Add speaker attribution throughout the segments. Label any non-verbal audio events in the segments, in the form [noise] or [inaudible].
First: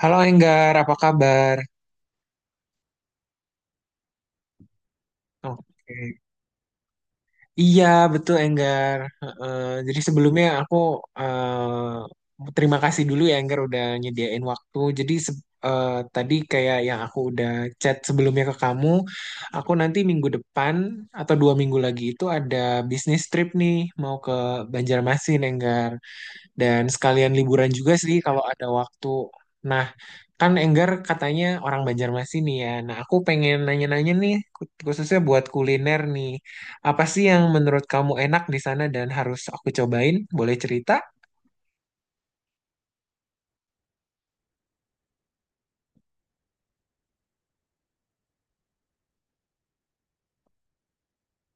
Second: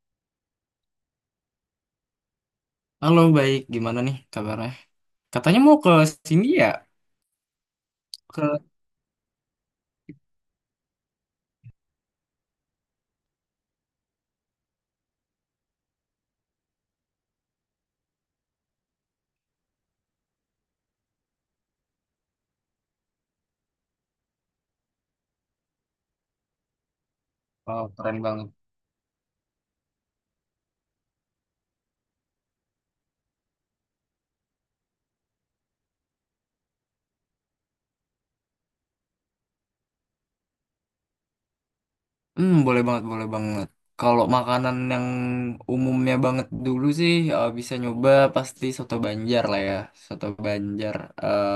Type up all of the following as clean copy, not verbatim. Speaker 1: Halo Enggar, apa kabar?
Speaker 2: Halo, baik. Gimana nih kabarnya? Katanya mau ke
Speaker 1: Oke.
Speaker 2: sini ya?
Speaker 1: Iya, betul
Speaker 2: Ke
Speaker 1: Enggar. Heeh, jadi sebelumnya aku terima kasih dulu ya Enggar udah nyediain waktu. Jadi tadi kayak yang aku udah chat sebelumnya ke kamu, aku nanti minggu depan atau 2 minggu lagi itu ada bisnis trip nih mau ke Banjarmasin Enggar. Dan sekalian liburan
Speaker 2: Oh,
Speaker 1: juga sih
Speaker 2: keren
Speaker 1: kalau
Speaker 2: banget.
Speaker 1: ada waktu. Nah, kan Enggar katanya orang Banjarmasin nih ya. Nah, aku pengen nanya-nanya nih, khususnya buat kuliner nih. Apa sih yang menurut kamu enak di sana dan harus aku cobain? Boleh cerita?
Speaker 2: Boleh banget, boleh banget. Kalau makanan yang umumnya banget dulu sih bisa nyoba pasti soto Banjar lah ya. Soto Banjar eh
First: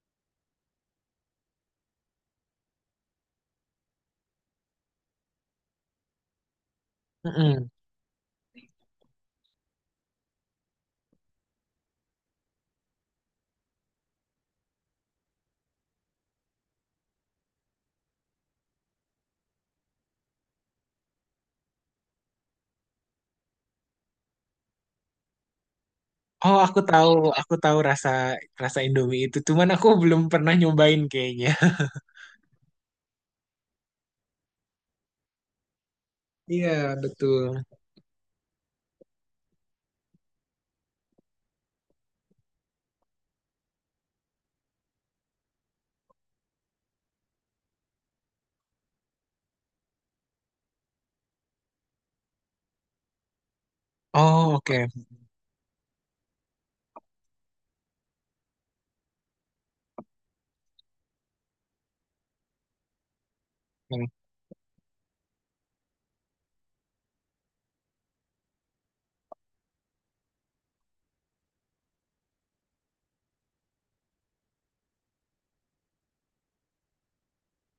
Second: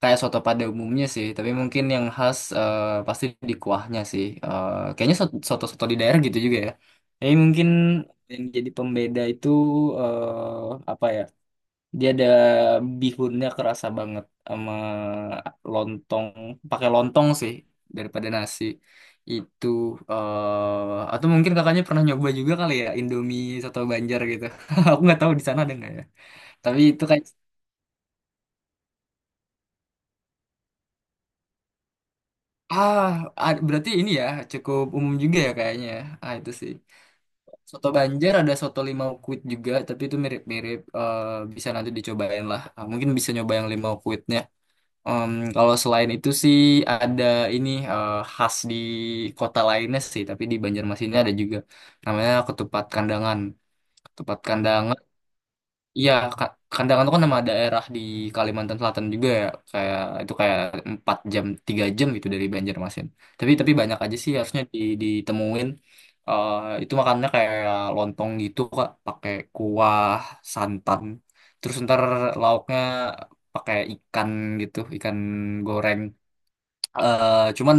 Speaker 2: kayak soto pada umumnya sih, tapi mungkin yang khas pasti di kuahnya sih. Kayaknya soto-soto di daerah gitu juga ya. Jadi mungkin
Speaker 1: Mm-mm.
Speaker 2: yang jadi pembeda itu eh apa ya? Dia ada bihunnya kerasa banget sama lontong, pakai lontong sih daripada nasi. Itu atau mungkin kakaknya pernah nyoba juga kali ya Indomie soto Banjar gitu. [laughs] Aku nggak tahu di sana ada nggak ya.
Speaker 1: Oh,
Speaker 2: Tapi itu kayak
Speaker 1: aku tahu rasa rasa Indomie itu. Cuman aku belum pernah nyobain kayaknya. [laughs]
Speaker 2: ah berarti ini ya cukup umum juga ya kayaknya. Ya. Ah itu
Speaker 1: Iya,
Speaker 2: sih.
Speaker 1: betul.
Speaker 2: Soto Banjar ada soto limau kuit juga, tapi itu mirip-mirip bisa nanti dicobain lah. Ah, mungkin bisa nyoba yang limau kuitnya. Em, kalau selain itu sih ada ini khas di kota lainnya sih, tapi di Banjarmasinnya ada juga namanya ketupat kandangan. Ketupat
Speaker 1: Oh, oke.
Speaker 2: kandangan. Iya, Kandangan itu kan nama daerah di Kalimantan Selatan juga ya, kayak itu kayak 4 jam, 3 jam gitu dari Banjarmasin. Tapi banyak
Speaker 1: Oke.
Speaker 2: aja sih harusnya di, ditemuin. Eh, itu makannya kayak lontong gitu Kak, pakai kuah, santan. Terus ntar lauknya pakai ikan gitu, ikan goreng cuman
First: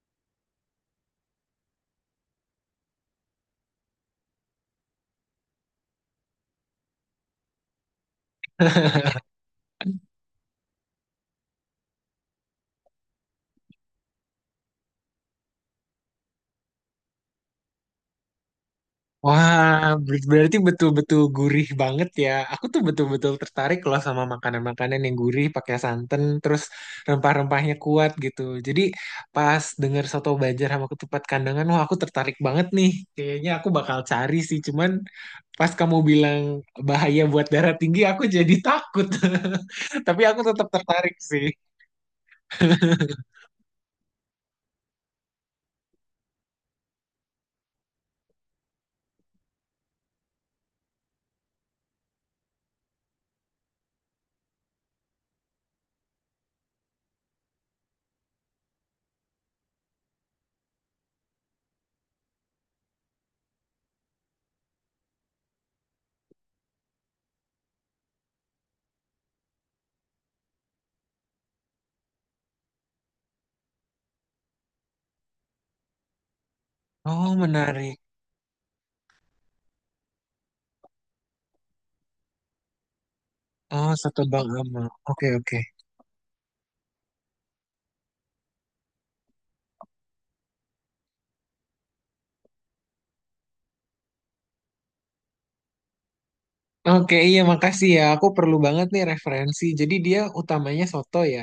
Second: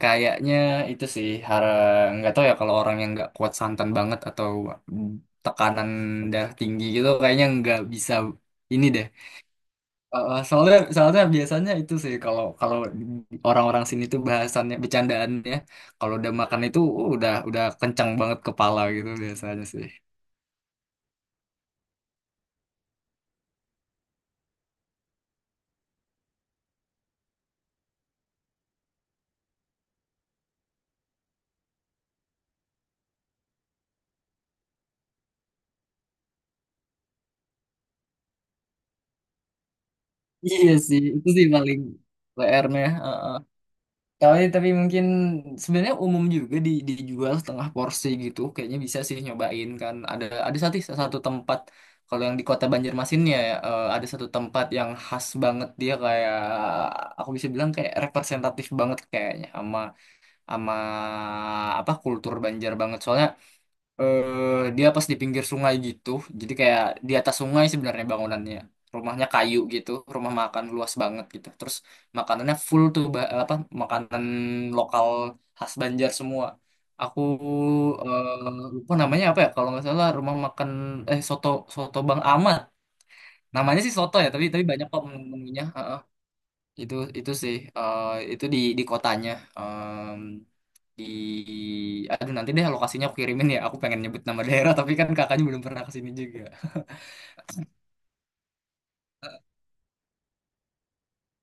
Speaker 2: kayaknya itu sih nggak tahu ya kalau orang yang nggak kuat santan banget atau tekanan darah tinggi gitu kayaknya nggak bisa ini deh.
Speaker 1: [laughs]
Speaker 2: Eh, soalnya soalnya biasanya itu sih kalau kalau orang-orang sini tuh bahasannya bercandaannya kalau udah makan itu udah kencang banget kepala gitu biasanya
Speaker 1: Wah,
Speaker 2: sih. [laughs]
Speaker 1: berarti betul-betul gurih banget ya. Aku tuh betul-betul tertarik loh sama makanan-makanan yang gurih, pakai santan, terus rempah-rempahnya kuat gitu. Jadi pas denger soto Banjar sama ketupat kandangan, wah aku tertarik banget nih. Kayaknya aku bakal cari sih, cuman pas kamu bilang bahaya buat darah tinggi, aku jadi takut. [laughs] Tapi aku tetap
Speaker 2: Iya sih,
Speaker 1: tertarik
Speaker 2: itu
Speaker 1: sih.
Speaker 2: sih paling PR-nya. Tapi, mungkin sebenarnya umum juga di, dijual setengah porsi gitu. Kayaknya bisa sih nyobain kan. Ada satu satu tempat kalau yang di Kota Banjarmasin ya, eh, ada satu tempat yang khas banget dia kayak aku bisa bilang kayak representatif banget kayaknya sama sama apa kultur Banjar banget. Soalnya dia pas di pinggir sungai gitu. Jadi kayak di atas sungai sebenarnya bangunannya. Rumahnya kayu gitu, rumah makan luas banget gitu. Terus makanannya full tuh apa makanan lokal khas Banjar semua. Aku
Speaker 1: Oh, menarik.
Speaker 2: lupa namanya apa ya, kalau nggak salah rumah makan soto soto Bang Ahmad. Namanya
Speaker 1: Oh,
Speaker 2: sih soto
Speaker 1: soto
Speaker 2: ya, tapi
Speaker 1: Bang
Speaker 2: tapi banyak
Speaker 1: Amal.
Speaker 2: kok
Speaker 1: Oke, oke.
Speaker 2: menunya. Heeh. Itu sih itu di kotanya. Mmm, di aduh nanti deh lokasinya aku kirimin ya, aku pengen nyebut nama daerah tapi kan kakaknya belum pernah kesini juga.
Speaker 1: Oke, iya makasih ya. Aku perlu banget nih referensi. Jadi dia utamanya soto ya.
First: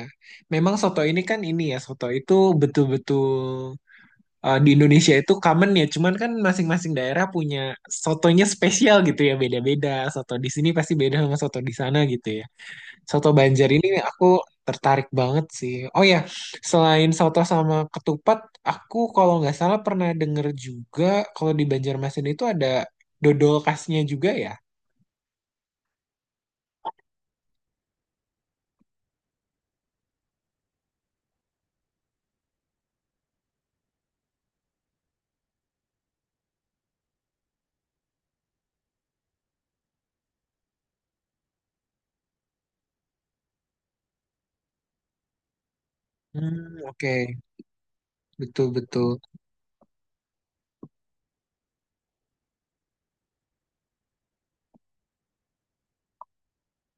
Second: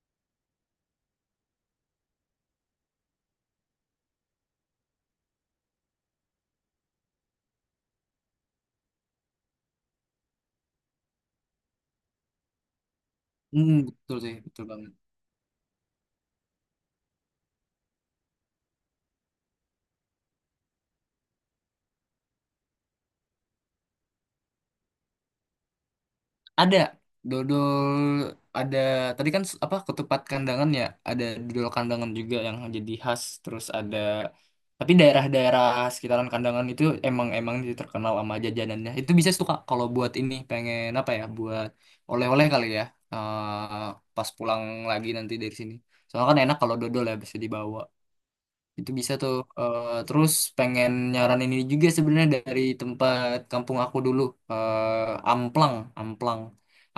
Speaker 1: Memang soto ini kan ini ya, soto itu betul-betul di Indonesia itu common ya. Cuman kan masing-masing daerah punya sotonya spesial gitu ya, beda-beda. Soto di sini pasti beda sama soto di sana gitu ya. Soto Banjar ini
Speaker 2: Betul
Speaker 1: aku
Speaker 2: sih, betul banget.
Speaker 1: tertarik banget sih. Oh ya, selain soto sama ketupat, aku kalau nggak salah pernah denger juga kalau di Banjarmasin itu ada dodol khasnya juga ya.
Speaker 2: Ada dodol, ada tadi kan apa ketupat kandangan ya, ada dodol kandangan juga yang jadi khas. Terus ada tapi daerah-daerah sekitaran kandangan itu emang emang dia terkenal sama jajanannya. Itu bisa suka kalau buat ini, pengen apa ya, buat oleh-oleh kali ya, pas pulang lagi nanti dari sini, soalnya kan enak kalau
Speaker 1: Hmm,
Speaker 2: dodol ya
Speaker 1: oke.
Speaker 2: bisa dibawa.
Speaker 1: Betul,
Speaker 2: Itu bisa
Speaker 1: betul.
Speaker 2: tuh. Eh, terus pengen nyaranin ini juga sebenarnya dari tempat kampung aku dulu. Eh, amplang, amplang.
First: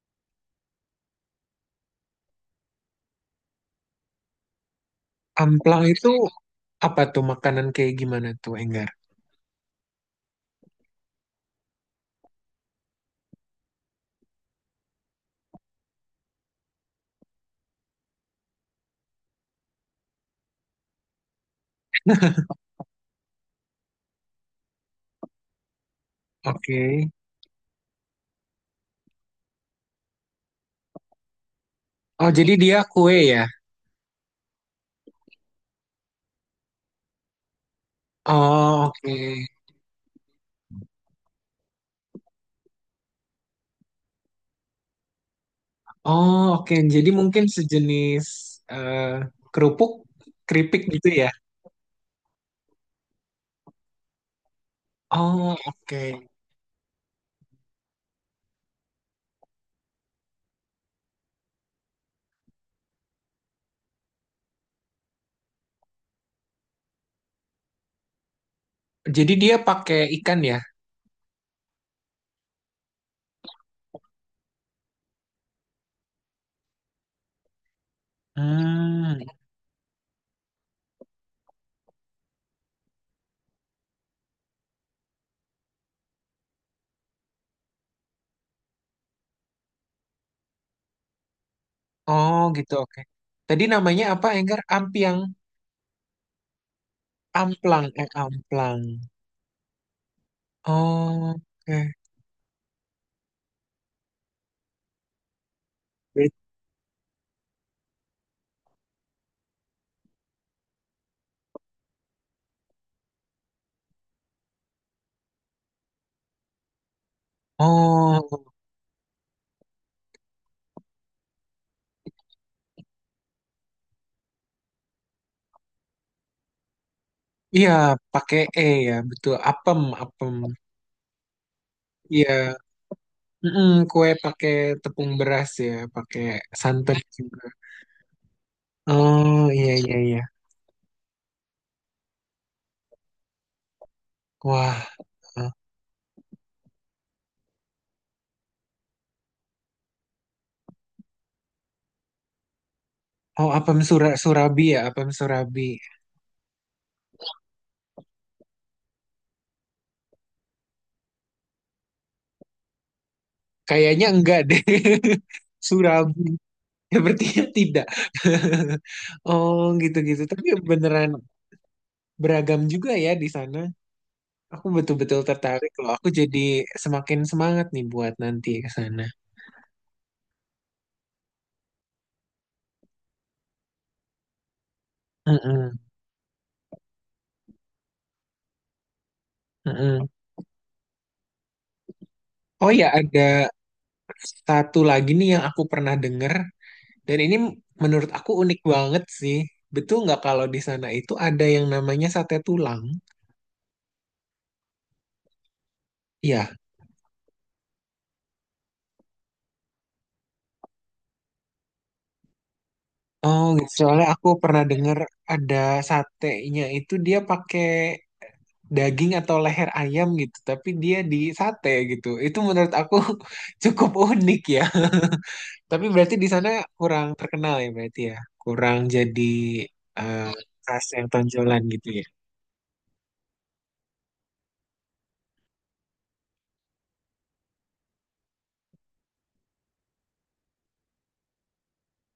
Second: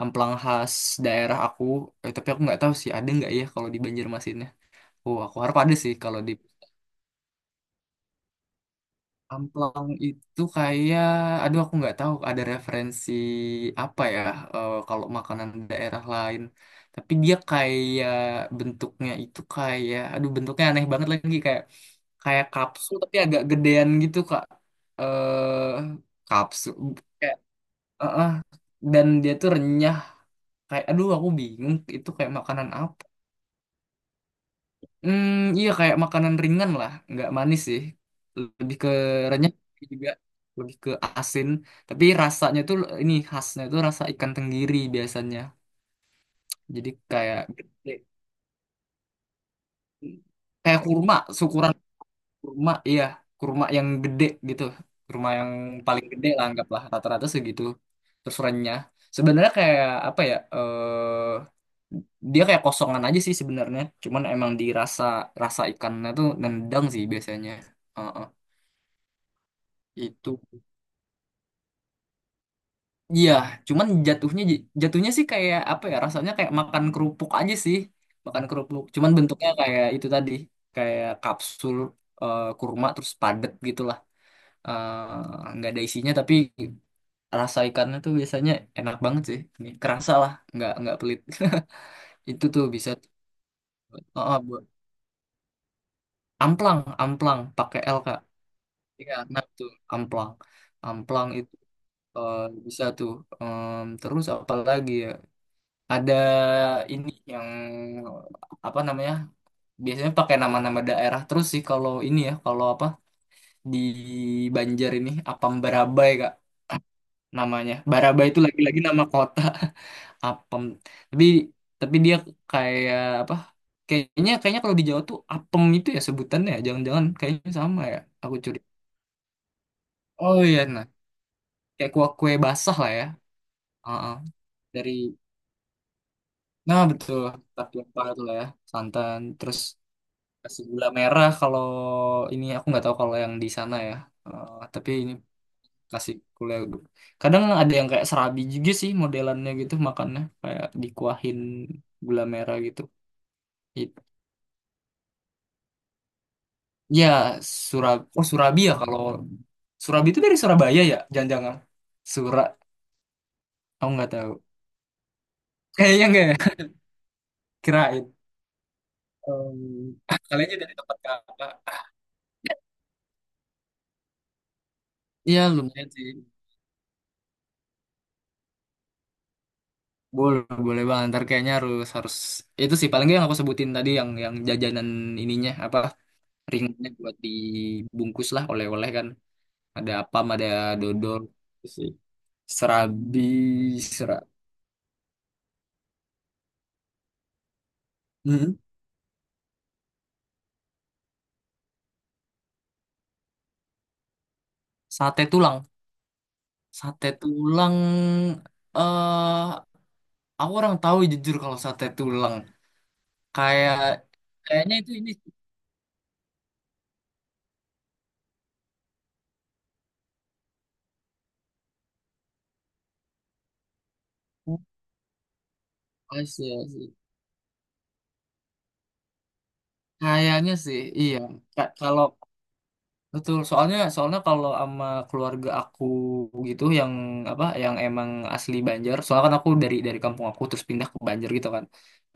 Speaker 2: Amplang khas daerah aku. Eh, tapi aku nggak tahu sih ada nggak ya kalau di Banjarmasinnya. Oh, aku harap ada
Speaker 1: Amplang
Speaker 2: sih
Speaker 1: itu
Speaker 2: kalau di.
Speaker 1: apa tuh makanan kayak gimana tuh, Enggar?
Speaker 2: Amplang itu kayak, aduh aku nggak tahu ada referensi apa ya, kalau makanan daerah lain. Tapi dia kayak bentuknya itu kayak, aduh bentuknya aneh banget lagi kayak kayak kapsul tapi agak gedean gitu Kak. Eh kapsul
Speaker 1: Oke.
Speaker 2: kayak eh, eh. dan dia tuh renyah kayak aduh aku bingung itu
Speaker 1: Oh,
Speaker 2: kayak
Speaker 1: jadi
Speaker 2: makanan
Speaker 1: dia
Speaker 2: apa.
Speaker 1: kue ya?
Speaker 2: Hmm, iya kayak makanan ringan lah, nggak manis sih. Lebih
Speaker 1: Oh,
Speaker 2: ke
Speaker 1: oke.
Speaker 2: renyah juga, lebih ke asin. Tapi rasanya tuh ini khasnya tuh rasa ikan tenggiri biasanya.
Speaker 1: Oh, oke.
Speaker 2: Jadi
Speaker 1: Jadi
Speaker 2: kayak
Speaker 1: mungkin
Speaker 2: gede.
Speaker 1: sejenis eh, kerupuk,
Speaker 2: Kayak
Speaker 1: keripik gitu
Speaker 2: kurma,
Speaker 1: ya?
Speaker 2: syukuran kurma, iya kurma yang gede gitu. Kurma yang
Speaker 1: Oh, oke.
Speaker 2: paling gede lah, anggaplah rata-rata segitu. Terus renyah. Sebenarnya kayak apa ya? Dia kayak kosongan aja sih sebenarnya. Cuman emang dirasa rasa ikannya tuh nendang sih biasanya. Heeh.
Speaker 1: Jadi dia pakai ikan
Speaker 2: Itu.
Speaker 1: ya?
Speaker 2: Iya, cuman jatuhnya jatuhnya sih kayak apa ya? Rasanya kayak makan kerupuk aja sih. Makan kerupuk. Cuman
Speaker 1: Hmm.
Speaker 2: bentuknya kayak itu tadi, kayak kapsul kurma terus padet gitulah. Eh, nggak ada isinya tapi rasa ikannya tuh biasanya enak banget sih. Ini kerasa lah, nggak pelit. [laughs]
Speaker 1: Oh,
Speaker 2: Itu tuh
Speaker 1: gitu,
Speaker 2: bisa
Speaker 1: oke.
Speaker 2: tuh
Speaker 1: Tadi namanya
Speaker 2: oh,
Speaker 1: apa,
Speaker 2: oh,
Speaker 1: Enggar?
Speaker 2: buat amplang, amplang pakai L Kak.
Speaker 1: Amplang.
Speaker 2: Iya, nah tuh amplang. Amplang
Speaker 1: Oh,
Speaker 2: itu
Speaker 1: oke.
Speaker 2: eh, bisa tuh. Terus apa lagi ya? Ada
Speaker 1: Bet-
Speaker 2: ini yang apa namanya biasanya pakai nama-nama daerah terus sih kalau ini ya, kalau apa di Banjar ini Apam Barabai kak namanya. Barabai itu
Speaker 1: Oh,
Speaker 2: lagi-lagi nama kota. [laughs] Apem tapi dia kayak apa, kayaknya kayaknya kalau di Jawa tuh Apem itu ya sebutannya ya. Jangan-jangan kayaknya
Speaker 1: iya,
Speaker 2: sama ya, aku
Speaker 1: pakai E
Speaker 2: curiga.
Speaker 1: ya, betul. Apem, apem.
Speaker 2: Oh iya nah, kayak kue-kue
Speaker 1: Iya,
Speaker 2: basah lah ya.
Speaker 1: mm kue
Speaker 2: Heeh.
Speaker 1: pakai
Speaker 2: Dari
Speaker 1: tepung beras ya, pakai
Speaker 2: nah
Speaker 1: santan
Speaker 2: betul,
Speaker 1: juga.
Speaker 2: tapi apa itu lah ya, santan
Speaker 1: Oh
Speaker 2: terus.
Speaker 1: iya iya iya.
Speaker 2: Nasi gula merah, kalau ini aku nggak tahu kalau yang di sana ya. Eh,
Speaker 1: Wah,
Speaker 2: tapi ini nasi gula. Kadang ada yang kayak serabi juga sih modelannya gitu, makannya kayak dikuahin gula merah gitu.
Speaker 1: oh apem
Speaker 2: I-
Speaker 1: surabi ya, apem surabi.
Speaker 2: Ya. Surab oh Surabi ya, kalau Surabi itu dari Surabaya ya jangan-jangan. Sura aku
Speaker 1: Kayaknya
Speaker 2: nggak tahu.
Speaker 1: enggak deh. [laughs]
Speaker 2: Kayaknya
Speaker 1: Surabi,
Speaker 2: nggak ya?
Speaker 1: ya berarti
Speaker 2: [laughs]
Speaker 1: tidak.
Speaker 2: Kirain.
Speaker 1: [laughs]
Speaker 2: Em,
Speaker 1: Oh gitu-gitu.
Speaker 2: [laughs]
Speaker 1: Tapi
Speaker 2: Kalian dari tempat
Speaker 1: beneran
Speaker 2: kakak.
Speaker 1: beragam juga ya di sana. Aku betul-betul
Speaker 2: Iya
Speaker 1: tertarik
Speaker 2: lumayan
Speaker 1: loh. Aku
Speaker 2: sih.
Speaker 1: jadi semakin semangat nih buat nanti ke sana.
Speaker 2: Boleh, boleh bang. Ntar kayaknya harus harus itu sih paling nggak yang aku sebutin tadi, yang jajanan ininya,
Speaker 1: Mm-mm,
Speaker 2: apa ringnya, buat dibungkus lah oleh-oleh kan. Ada
Speaker 1: mm-mm.
Speaker 2: apam, ada dodol, sih.
Speaker 1: Oh ya,
Speaker 2: Serabi,
Speaker 1: ada
Speaker 2: sera,
Speaker 1: satu lagi nih yang aku pernah denger. Dan ini menurut aku
Speaker 2: Hmm.
Speaker 1: unik banget sih. Betul nggak kalau di sana itu ada yang namanya sate tulang?
Speaker 2: sate tulang,
Speaker 1: Iya.
Speaker 2: sate tulang. Eh, aku orang tahu jujur kalau sate tulang.
Speaker 1: Oh, gitu.
Speaker 2: Kayak
Speaker 1: Soalnya aku pernah
Speaker 2: kayaknya itu
Speaker 1: dengar
Speaker 2: ini sih.
Speaker 1: ada satenya itu dia pakai daging atau leher ayam gitu, tapi dia di sate gitu. Itu menurut aku [laughs] cukup unik ya. [laughs] Tapi berarti di sana
Speaker 2: Asia sih.
Speaker 1: kurang terkenal ya berarti ya. Kurang jadi eh,
Speaker 2: Kayaknya sih,
Speaker 1: khas yang
Speaker 2: iya.
Speaker 1: tonjolan gitu ya.
Speaker 2: Kalau betul, soalnya soalnya kalau sama keluarga aku gitu, yang apa yang emang asli Banjar, soalnya kan aku dari kampung aku terus pindah ke Banjar gitu kan.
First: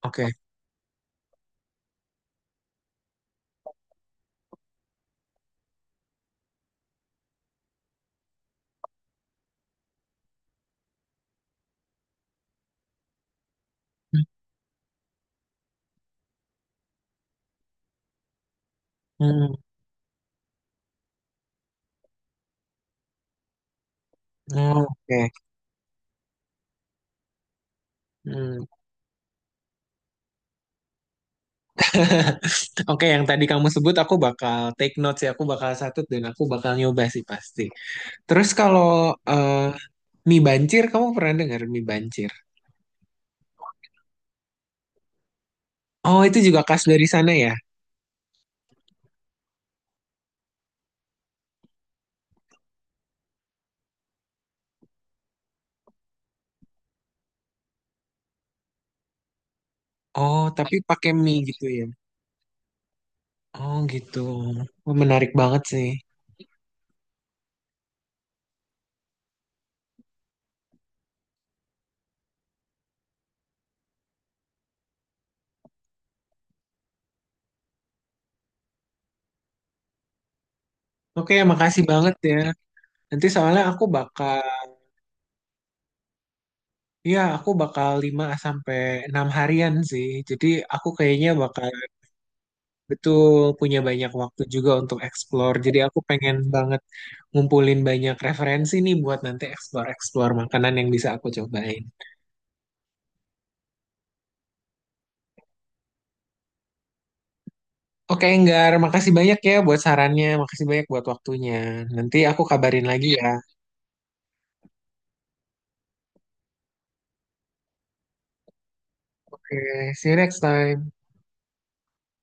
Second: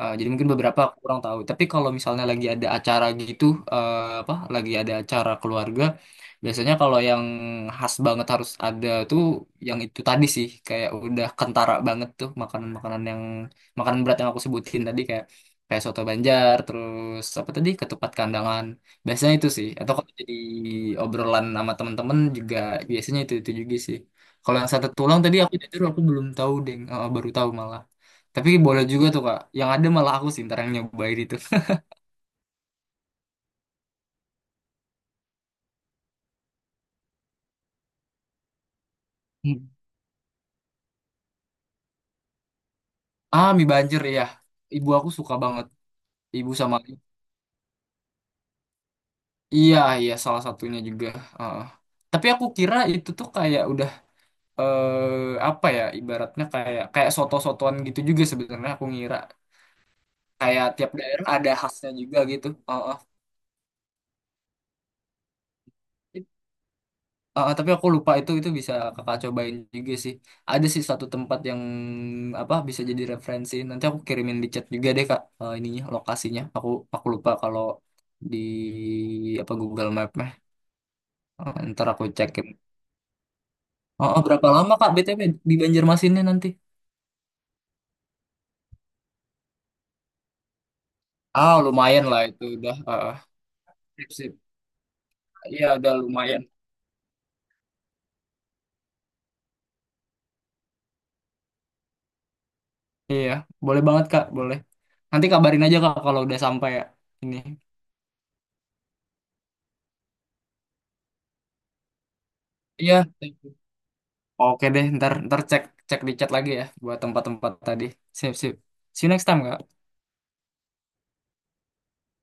Speaker 2: Eh, jadi
Speaker 1: Oke.
Speaker 2: mungkin beberapa aku kurang tahu. Tapi kalau misalnya lagi ada acara gitu, eh, apa lagi ada acara keluarga, biasanya kalau yang khas banget harus ada tuh yang itu tadi sih, kayak udah kentara banget tuh makanan-makanan yang makanan berat yang aku sebutin tadi kayak kayak soto Banjar, terus apa tadi ketupat kandangan. Biasanya itu
Speaker 1: Hmm.
Speaker 2: sih. Atau kalau jadi obrolan sama temen-temen juga biasanya itu juga sih. Kalau yang
Speaker 1: Oh,
Speaker 2: satu tulang
Speaker 1: oke.
Speaker 2: tadi aku jujur aku belum tahu deh. Eh, baru tahu malah. Tapi
Speaker 1: Hmm.
Speaker 2: boleh juga tuh Kak. Yang ada malah aku sih ntar yang nyobain itu. [laughs]
Speaker 1: [laughs] Oke, yang tadi kamu sebut aku bakal take notes ya, aku bakal satut dan aku bakal nyoba sih pasti. Terus kalau eh,
Speaker 2: Hmm.
Speaker 1: mie bancir, kamu pernah dengar mie bancir?
Speaker 2: Ah, mie banjir ya. Ibu aku suka banget.
Speaker 1: Oh, itu
Speaker 2: Ibu
Speaker 1: juga
Speaker 2: sama
Speaker 1: khas dari sana ya?
Speaker 2: iya iya salah satunya juga. Heeh. Tapi aku kira itu tuh kayak udah, apa ya, ibaratnya kayak kayak soto-sotoan gitu juga sebenarnya aku ngira
Speaker 1: Oh,
Speaker 2: kayak
Speaker 1: tapi
Speaker 2: tiap
Speaker 1: pakai
Speaker 2: daerah
Speaker 1: mie
Speaker 2: ada
Speaker 1: gitu ya?
Speaker 2: khasnya juga gitu. Heeh.
Speaker 1: Oh, gitu. Oh, menarik banget sih.
Speaker 2: Ah, tapi aku lupa itu bisa kakak cobain juga sih. Ada sih satu tempat yang apa bisa jadi referensi. Nanti aku kirimin di chat juga deh Kak, ininya lokasinya. Aku lupa kalau di apa Google Map mah.
Speaker 1: Oke,
Speaker 2: Eh,
Speaker 1: makasih
Speaker 2: ntar aku
Speaker 1: banget ya.
Speaker 2: cekin.
Speaker 1: Nanti soalnya
Speaker 2: Oh, oh, berapa lama Kak BTW di Banjarmasinnya nanti?
Speaker 1: aku bakal 5 sampai 6 harian sih. Jadi aku kayaknya
Speaker 2: Ah
Speaker 1: bakal
Speaker 2: lumayan lah itu udah. Ah, ah.
Speaker 1: betul punya
Speaker 2: Sip,
Speaker 1: banyak
Speaker 2: sip.
Speaker 1: waktu juga untuk explore.
Speaker 2: Iya
Speaker 1: Jadi
Speaker 2: udah
Speaker 1: aku pengen
Speaker 2: lumayan.
Speaker 1: banget ngumpulin banyak referensi nih buat nanti explore-explore makanan yang bisa aku cobain.
Speaker 2: Iya boleh banget Kak boleh. Nanti kabarin aja Kak kalau udah sampai ya ini.
Speaker 1: Oke, Enggar, makasih banyak ya buat sarannya, makasih banyak buat waktunya. Nanti aku kabarin
Speaker 2: Iya.
Speaker 1: lagi ya.
Speaker 2: Oke deh, ntar ntar cek cek di chat lagi ya buat tempat-tempat tadi. Sip sip. See you next time, Kak.
Speaker 1: Oke, see you next time.